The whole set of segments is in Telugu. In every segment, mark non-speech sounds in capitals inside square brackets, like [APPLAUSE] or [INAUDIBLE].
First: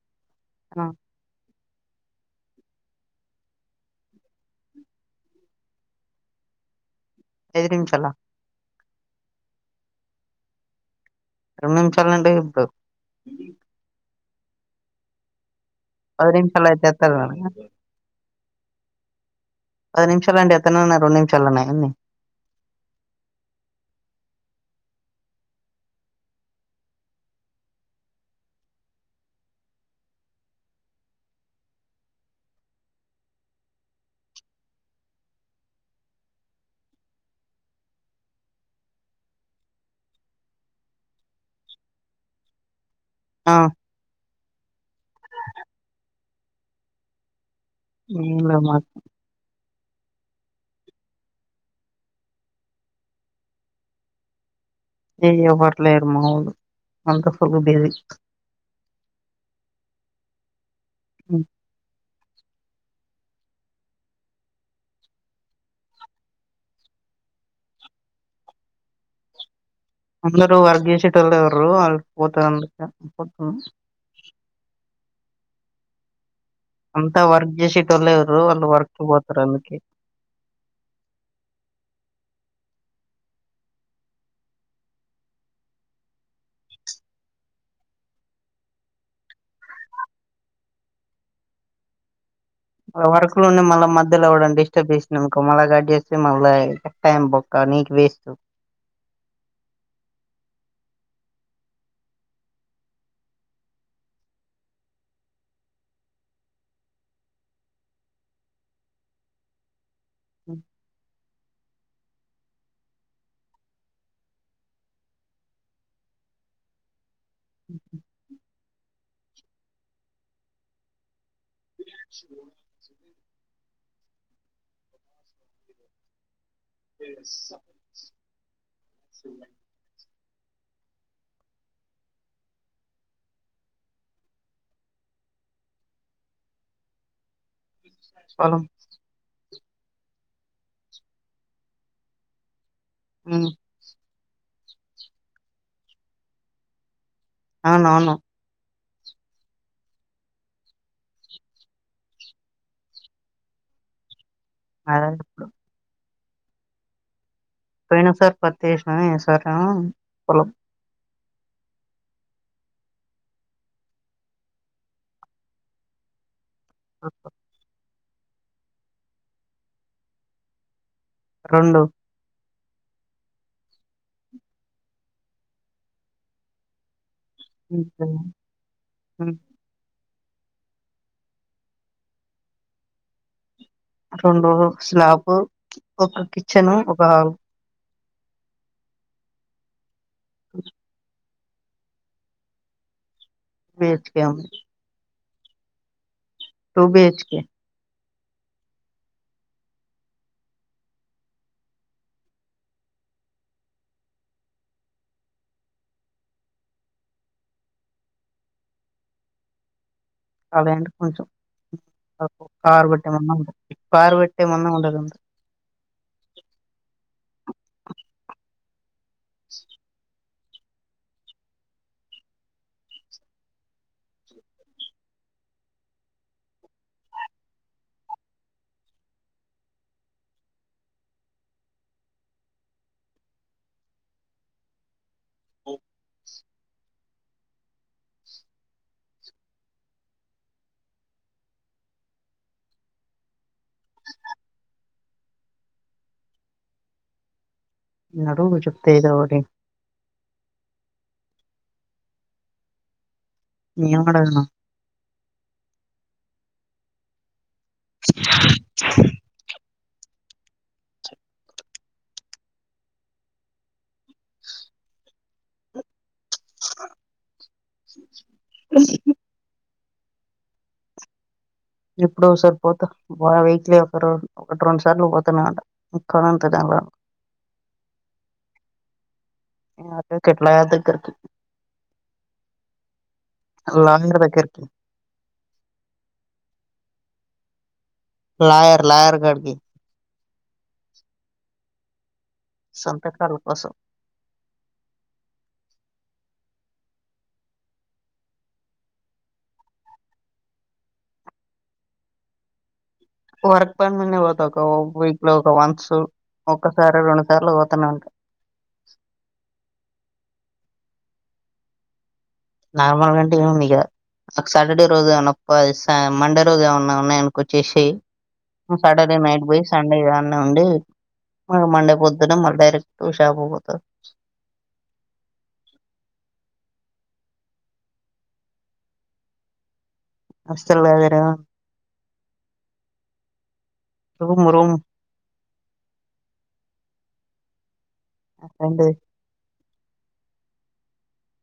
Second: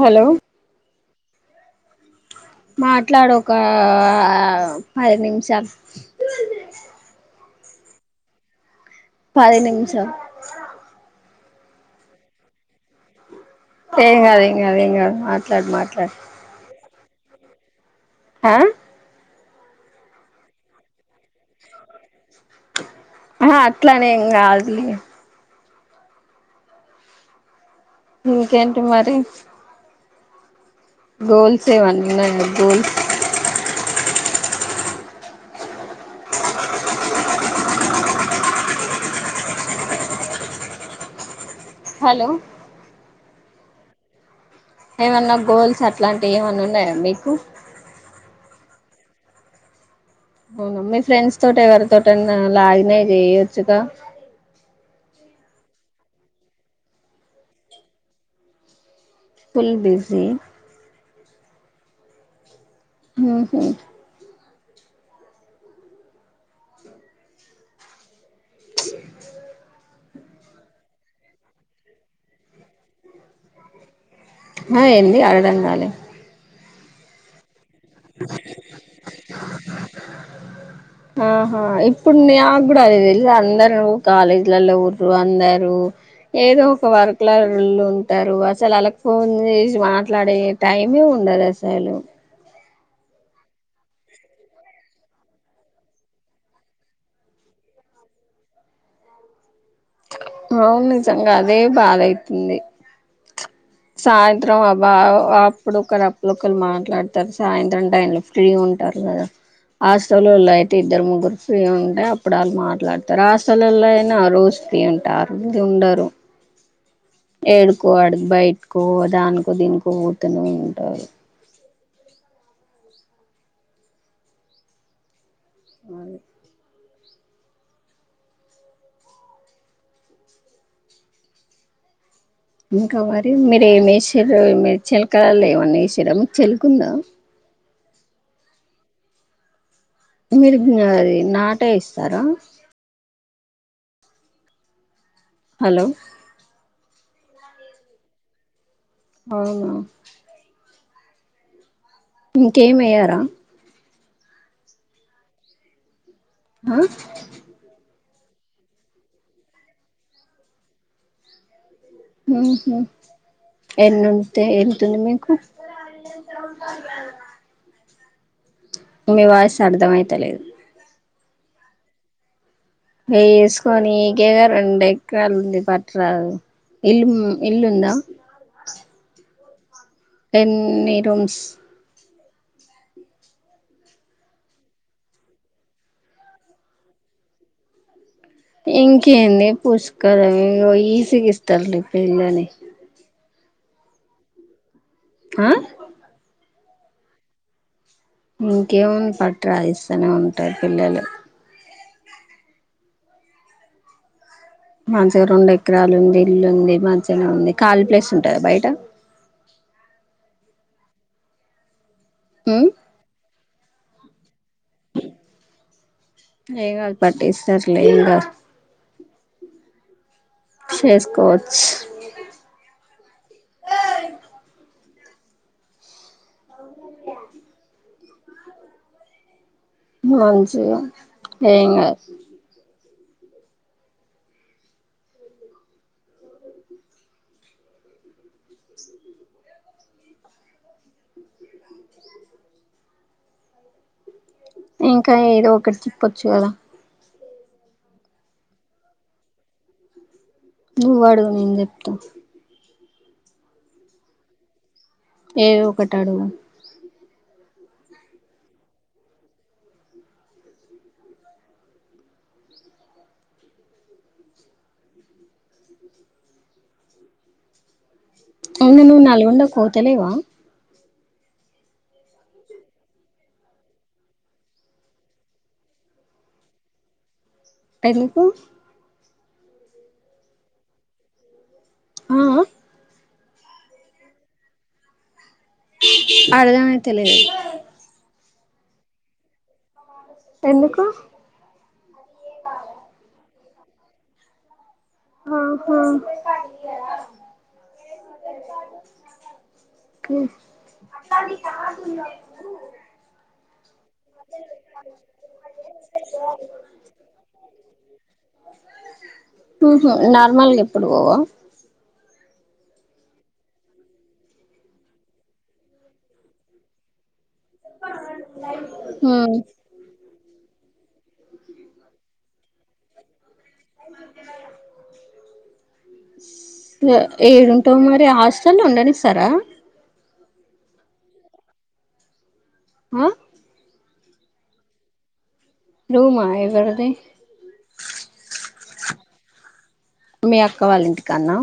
హలో అ మాట్లాడు ఒక ఆ ఐదు నిమిషాల్ ఎదిరించాల పది నిమిషం రెండు నిమిషాలంటే ఇప్పుడు ఏం కాద్ ఏం కాద్ ఏం కాద్ మాట్లాడు మాట్ పది నిముషాలు ఐతే ఏతరు గాని ఆ పది నిమిషాలంటె అతను ఉన్నా రెండు నిమిషాల అన్ని ఆ అట్లానేం కాదు లే ఇకేంటి మరి గోల్స్ ఎవ్వన ఉనయ గోల్స్ హలొ అ ఏమన్న గోల్స్ అట్లాంటి ఏమనున్నయ మీకు ఏం లె మాక్ ఔన మీ ఫ్రెండ్స్తోతోట్ ఎవర్తోటైన లాగిన్ అయి చేయొచ్చుగా ఏ ఎవ్వర్లేరు మాఓల్లు అంత ఫుల్ బిజీ పుల్ బిజీ మ్ ఊహు చ్ అందరూ వర్క్ జేశెటోల్లె ఉర్రు ఆల్ పోత అందకన్ ఇప్పడ్నున్ హ ఏంది అర్ధంగాలె అంత వర్క్ జేశె ట్టోల్లె ఉర్రు వాళ్ళు వర్కి పోతర్ అందుకె నాక్ గుడ అదె తెల్స అందరు కాలేజ్లల్ల ఉర్రు అందరూ ఏదో ఒక వర్క్లలలుంటరు అసల్ ఆళ్ళక్ ఫోన్ చేసి మాట్లాడే టైమే ఉన్ డద్ అసలు మల్ల వర్క్ లో ఉంది మళ్ళ మధ్యల ఎవడన్న డిస్టర్బ్ చేసిండనుకో మళ్ళ కట్ చేస్తే మళ్ళ టైం బొక్క నీక్ వేస్టు ఔన్ నిజంగ అదే బాదైతుంది సాయంత్రం అబ్బా అప్పుడోకర్ అప్పుడోకల్ మాట్లాడ్తర్ సాయంత్రం టైన్లో ఫ్రీ ఉన్ ఉంటారు గద హ్మ్. ఆస్టల్లోలైతే ఇద్దర్ ముగ్గురు ఫ్రీ ఉంటె అప్పుడళ్ళ్ మాట్లాడ్తర్ ఆస్టల్లోలైనా రోజ్ ఫ్రీ ఉంటారు ఇగ ఉండరు ఏడికో ఆడిక్ బైట్కో దాన్కో దీన్కో పోతనే ఉంటారు ఔను ఇంక మరి మిర్ ఏమేశ్శిర్రు మీ చిల్కలళ్ళో ఏమన్న ఏషిర్రా మీక్ చెలకుందా హలో మీరు ఇంగ అది నాటేయిస్తరా ఉ హలొ అవునవును ఔనా ఇంకేమేయ్యర [UNINTELLIGIBLE] ఇప్పుడు అ పోయిన సార్ పత్తేష్నము ఈ సారెమొ పొలం మ్ హు ఎన్నుంటె ఎంతుంది మీకు అహ మీ వాయిస్ అర్ధం ఐతలేదు రొండు ఏస్కొ నికేగ రెండేక్రాల్ ఉంది పట్ట్రాదు ఇల్లుమ్ ఎన్నీ రూమ్స్ రొండు రూమ్స్ నాకు ఒక కిచెను ఒక ఇంకేంది పుష్కలం ఇగ్ ఈజీగిస్తర్ నిక్ పిల్లని వేత్కాం అ టుబిహెచ్కె ఇంకేముంది పట్ట్ రాదు ఇస్తనే ఉంటాయ్ పిల్లలు మంచిగ రెండు ఎకరాలు ఉంది ఇల్లు ఉంది మంచిగనే ఉంది ఖాళీ ప్లేస్ ఉంటదా బయట ఖాళీ అంటె కొంచెం అ ఉమ్ కారు బెట్టే మందం కారు బె ట్టె మందం ఉంటదండి ఎం గాద్ పట్టిస్తర్లే ఇంగ చేసుకోవచ్చ్ మంచిగా ఏన్ గాద్ ఇంకా ఏదో ఒకటి చెప్పొచ్చు గదా అడుగు చెప్తా ఏదొ ఒకటి నువ్వడుగు నేను చెప్తా ఏం అడగను ఏదొ ఒకటి అడుగు అవును నువ్వు నల్గొండక్ పోతలేవా ఎప్పుడొ ఒసారి పోత బా వీక్లీ ఒక రెన్ ఒకటి రెండు సార్లు పోతానే ఉంట ఉక్క అంత కామరాన్ ఎందుకు అదే కట్లా దెగ్గరికి ఆ అ ఆలందరి దెగ్గరికి అర్ధమైతలేదు లాయర్ లాయర్ కాడికి ఎందుకు సొంత కల కోసం ఆహా కే వర్ ఇప్పటి నుండే పోతా ఒక వీక్ లో ఒక వన్స్ ఒకసారి రెండు సార్లు పోతానే ఉం ఉ హు నార్మల్గా ఎప్పుడు పోవా నార్మల్ గంటే ఏముందిగా సాటర్డే రోజు ఏమన్న ప స మండే రోజు ఏమన్న ఉన్నయన్ కొచ్చేసేయ్ సాటర్డే నైట్ పోయి సండే ఇగ అన్ న్నె ఉండి మళ్ళ మండే పొద్దన్నే మళ్ళ డైరెక్టు షాప్కు పోతా ఎ ఏడుంటవు మరి హాస్టల్లో ఉండనిస్తరా హాస్టల్లో లేనుగా అ రూమ్ రూమ్ రూమా ఎవరిది మ ఫ్రెండ్ ది మీ అక్క వాళ్ళ ఇంటికాన్నా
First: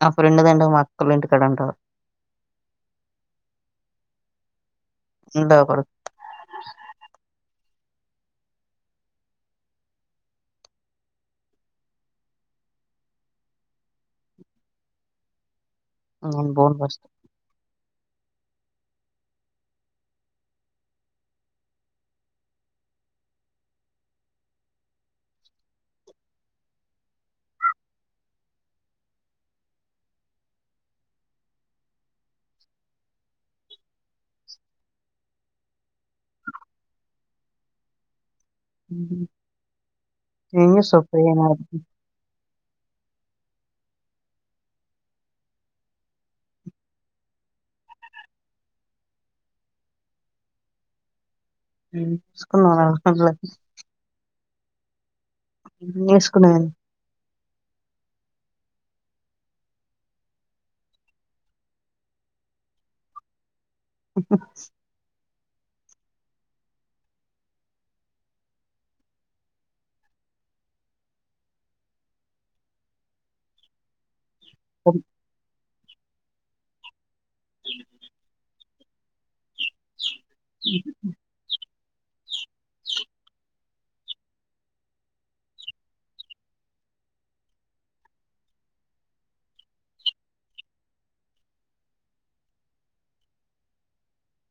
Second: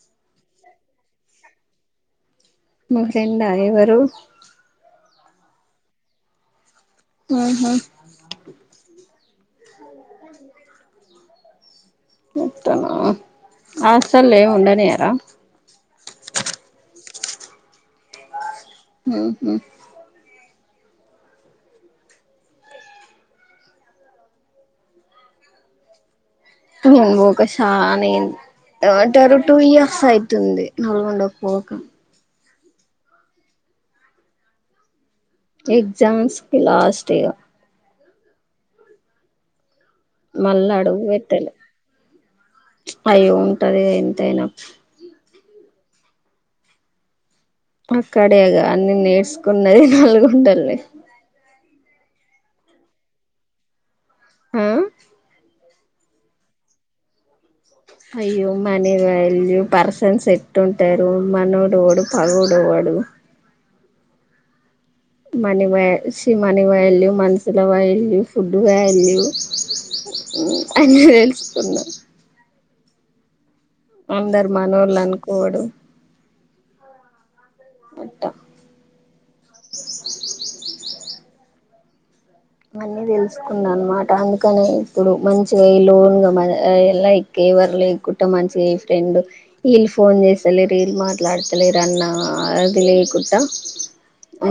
నా ఫ్రెండ్ దంటే మా అక్కళ్ళోటికాడ అంటవ్ మీ ఫ్రెండా ఎవరు ఉండే ఒకడు ఆ హా మొత్తమా హాస్టల్ల ఏం ఉండనియరా నెన్ బొను ఫస్టు ఉ హు నేను బోక శాన అయింది ఏమాంటరు టూ ఇయర్స్ అయితుంది నల్గొండక్ పోక ఎగ్జామ్స్ కి లాస్ట్ ఇగ హుహు ఏం మళ్ళా అడుగు చేస్తావ్ పోయిన పెట్టాలే ఆటికి అయ్యో ఉంటదిగా ఎంతయిన అక్కడేగా అన్ని నేర్చుకున్నది నల్గొండల్నే నేర్సుకున్నావా ఉ ఏం నేర్చుకున్నావె అయ్యో మనీ వాల్యూ పర్సన్స్ ఎట్లుంటారు మనోడేవడు పగోడెడవు డు మనీ వ్య సి మన వాల్యూ మనుషుల వాల్యూ ఫుడ్ వాల్యూ ఉ అన్ని తెలుసుకున్నా అందరు మనోళ్ళనుకోవుడు అట్ట హు అన్నీ తెలుసుకున్నా అన్నమాట అందుకని ఇప్పుడు మంచిగా ఇల్లు కొన్న మ ఎ లైక్ ఎవరు లేకుట మంచిగా ఫ్రెండ్ వీళ్ళు ఫోన్ చేస్తలేర్ ఇళ్ళు మాట్లాడతలేరన్నా అది లేకుట్ట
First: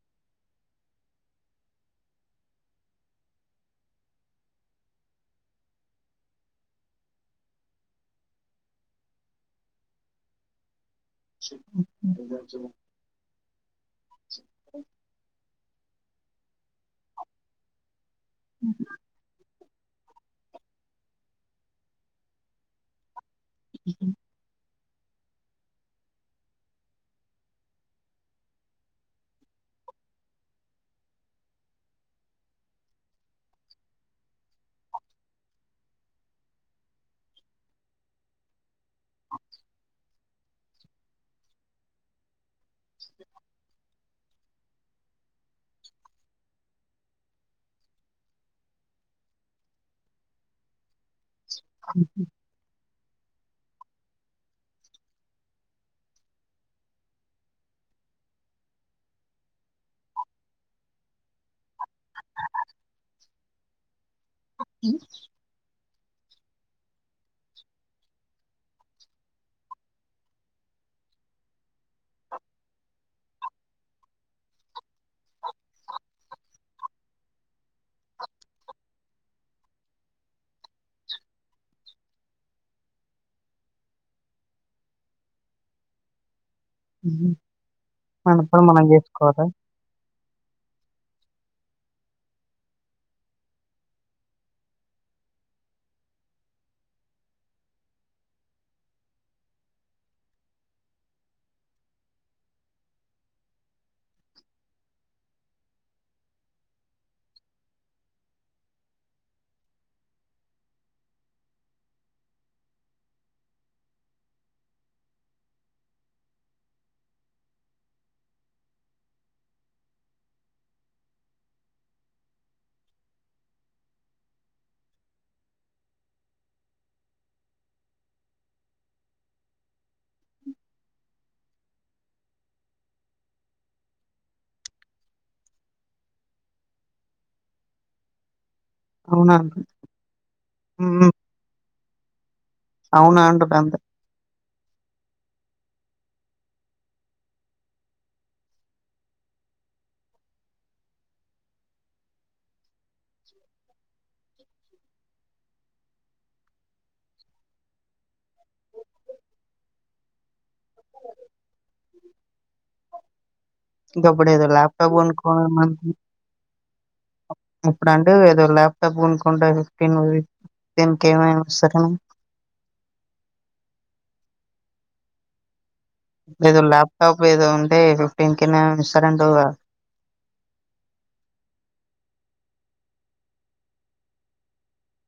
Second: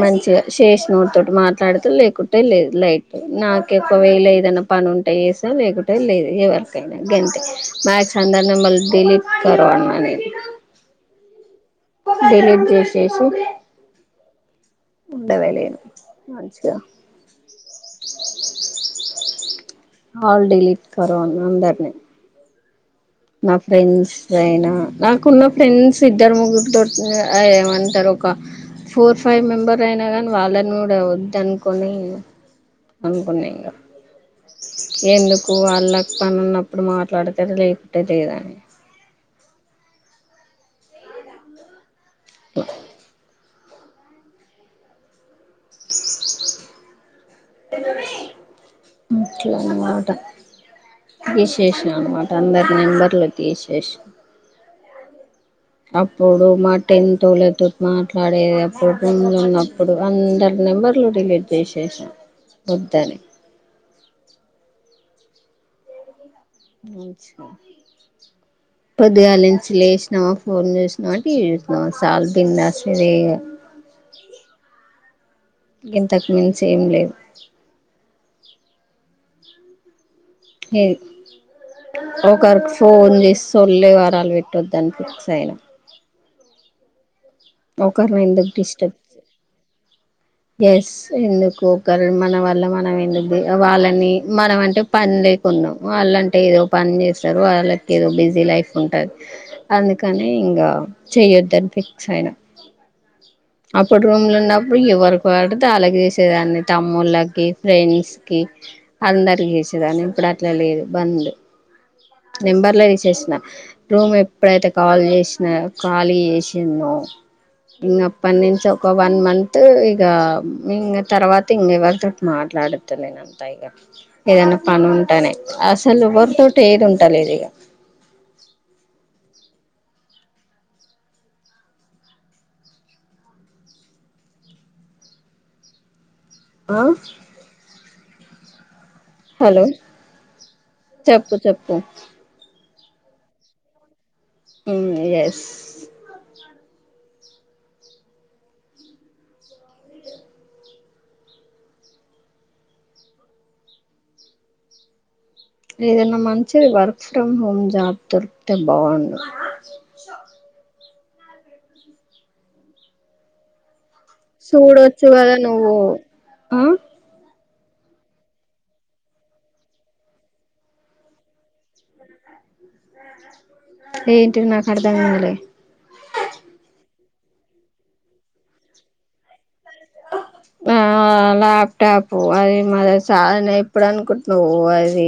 మంచిగా శేషినోళ్ల తోటి మాట్లాడితే లేకుటే లేదు లైట్ నాకు ఒక్కవేళ ఏదైనా పని ఉంటే ఏసా లేకుంటే లేదు ఎవరికైనా గంతే మాక్స్ అందరి నంబర్లు డిలీట్ కరో నే డిలీట్ చేసేసి టవలెను మంచిగా ఉ హు ఆల్ డిలీట్ కారో అందరిని మా ఫ్రెండ్స్ అయినా నాకున్న ఫ్రెండ్స్ ఇద్దరు ముగ్గురితో ఏమంటారు ఒక ఫోర్ ఫైవ్ మెంబర్ అయినా కానీ వాళ్ళని కూడా వద్దనుకని అనుకున్న ఇంగ ఎందుకు వాళ్ళక్ పని ఉన్నప్పుడు మాట్లాడతరు లేకుటే లేదని అట్ల అన్మాట తిశేశ్న అన్మాట అందరి నంబర్లు తీషేష్ణ అప్పుడు మా టెన్తోల్ల తోటి మాట్లాడేది అప్పుడు రూమ్ లో ఉన్నప్పుడు అందరు నెంబర్లు డిలీట్ చేసేస్నా వద్దని ఉ మంచిగా పొద్దుగాల నుంచి లేసినమా ఫోన్ చూసినమా టీవీ చూసినమా సాలు బిందాస్గా గింతకు మించి ఏం లేవు లేదు ఒకరికి ఫోన్ చెస్ సొల్లు ఎవ్వారాలు పెట్టొద్దాని ఫిక్స్ అయినా ఉ హు ఒకరిని మన ఎందుకు పని మనం డిస్టర్బ్ చేసుకోవాల ఎస్ ఎందుకు ఒకర్ మన వల్ల మనం ఎందుకు వాళ్ళని మనం అంటే పన్ లేకున్నమో అళ్ళంటే ఏదో పని చేస్తారు వాళ్ళకి ఏదో బిజీ లైఫ్ ఉంటది అందుకని ఇంగ చెయొద్దని ఫిక్స్ అయిన అప్పుడు రూమ్ లో ఉన్నప్పుడు ఎవరికి వడితే అళ్ళకి చేసేదాన్ని తమ్ముళ్ళకి ఫ్రెండ్స్ కి అందరికి చేసేదాని ఇప్పుడు అట్లా లేదు బంద్ నంబర్లె తీసేసిన రూమ్ ఎప్పుడైతే ఖాళీ చేసిన ఖాళీ చేసిన్నో ఇంగ అప్పడుంచి ఒక వన్ మంత్ ఇగ ఇంగ తర్వాత ఇంగ్ ఎవతోటి మాట్ మాట్లాడతలేన్ అంట ఇగ ఏదైన పని ఉంటేనే అసలు ఎవరు తోటి ఏది ఉ ఉంటలేదిగ ఆ అవునా హలో చెప్పు చెప్పు అవునా అంటు గంతే మ్ ఎస్ ఏదైనా మంచిది వర్క్ ఫ్రొం హోమ్ జాబ్ దొరికితే బావుండు హలో గప్పుడేదొ లాప్టాప్ చూడొచ్చు కదా కొనుకుందాం నువ్వు అనుకున్ ఆ ఇప్పుడు అంటివి ఎదో లాప్టాప్ కొనుకుంట ఫిఫ్టీన్ది టెన్కి ఏమైన సరే ఏంటి నాకు అర్ధం కాలే ఏదో లాప్టాప్ ఏదొ ఉంటే ఫిఫ్టీన్ కెనో ఇస్తారంటువుగా ఆ లాప్టాప్ అది మది సాయి ఎప్పుడు అనుకుంటున్నావు అది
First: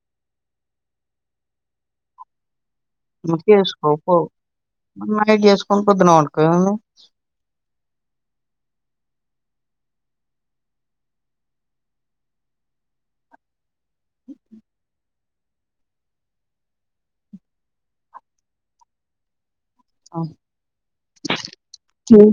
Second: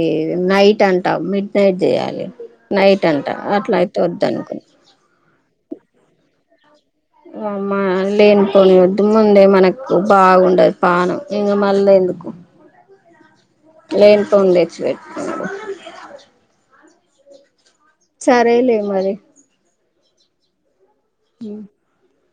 నైట్ అంటా మిడ్ నైట్ చేయాలి నైట్ అంటా అందుకే అట్లా అయితే వొద్దు అనుకున్ పొద్దున పొద్దున పన్నుకో ఎం ఉంది ఒమా లేని పొనివి ఒద్ మ్ముండే మనకు బాగుండదు పానం ఇంగ మళ్ళ ఎందుకు లేనుపోను తెచ్చిపెటుకునుడు సరేలే మరి ఆ ఉమ్ ఉమ్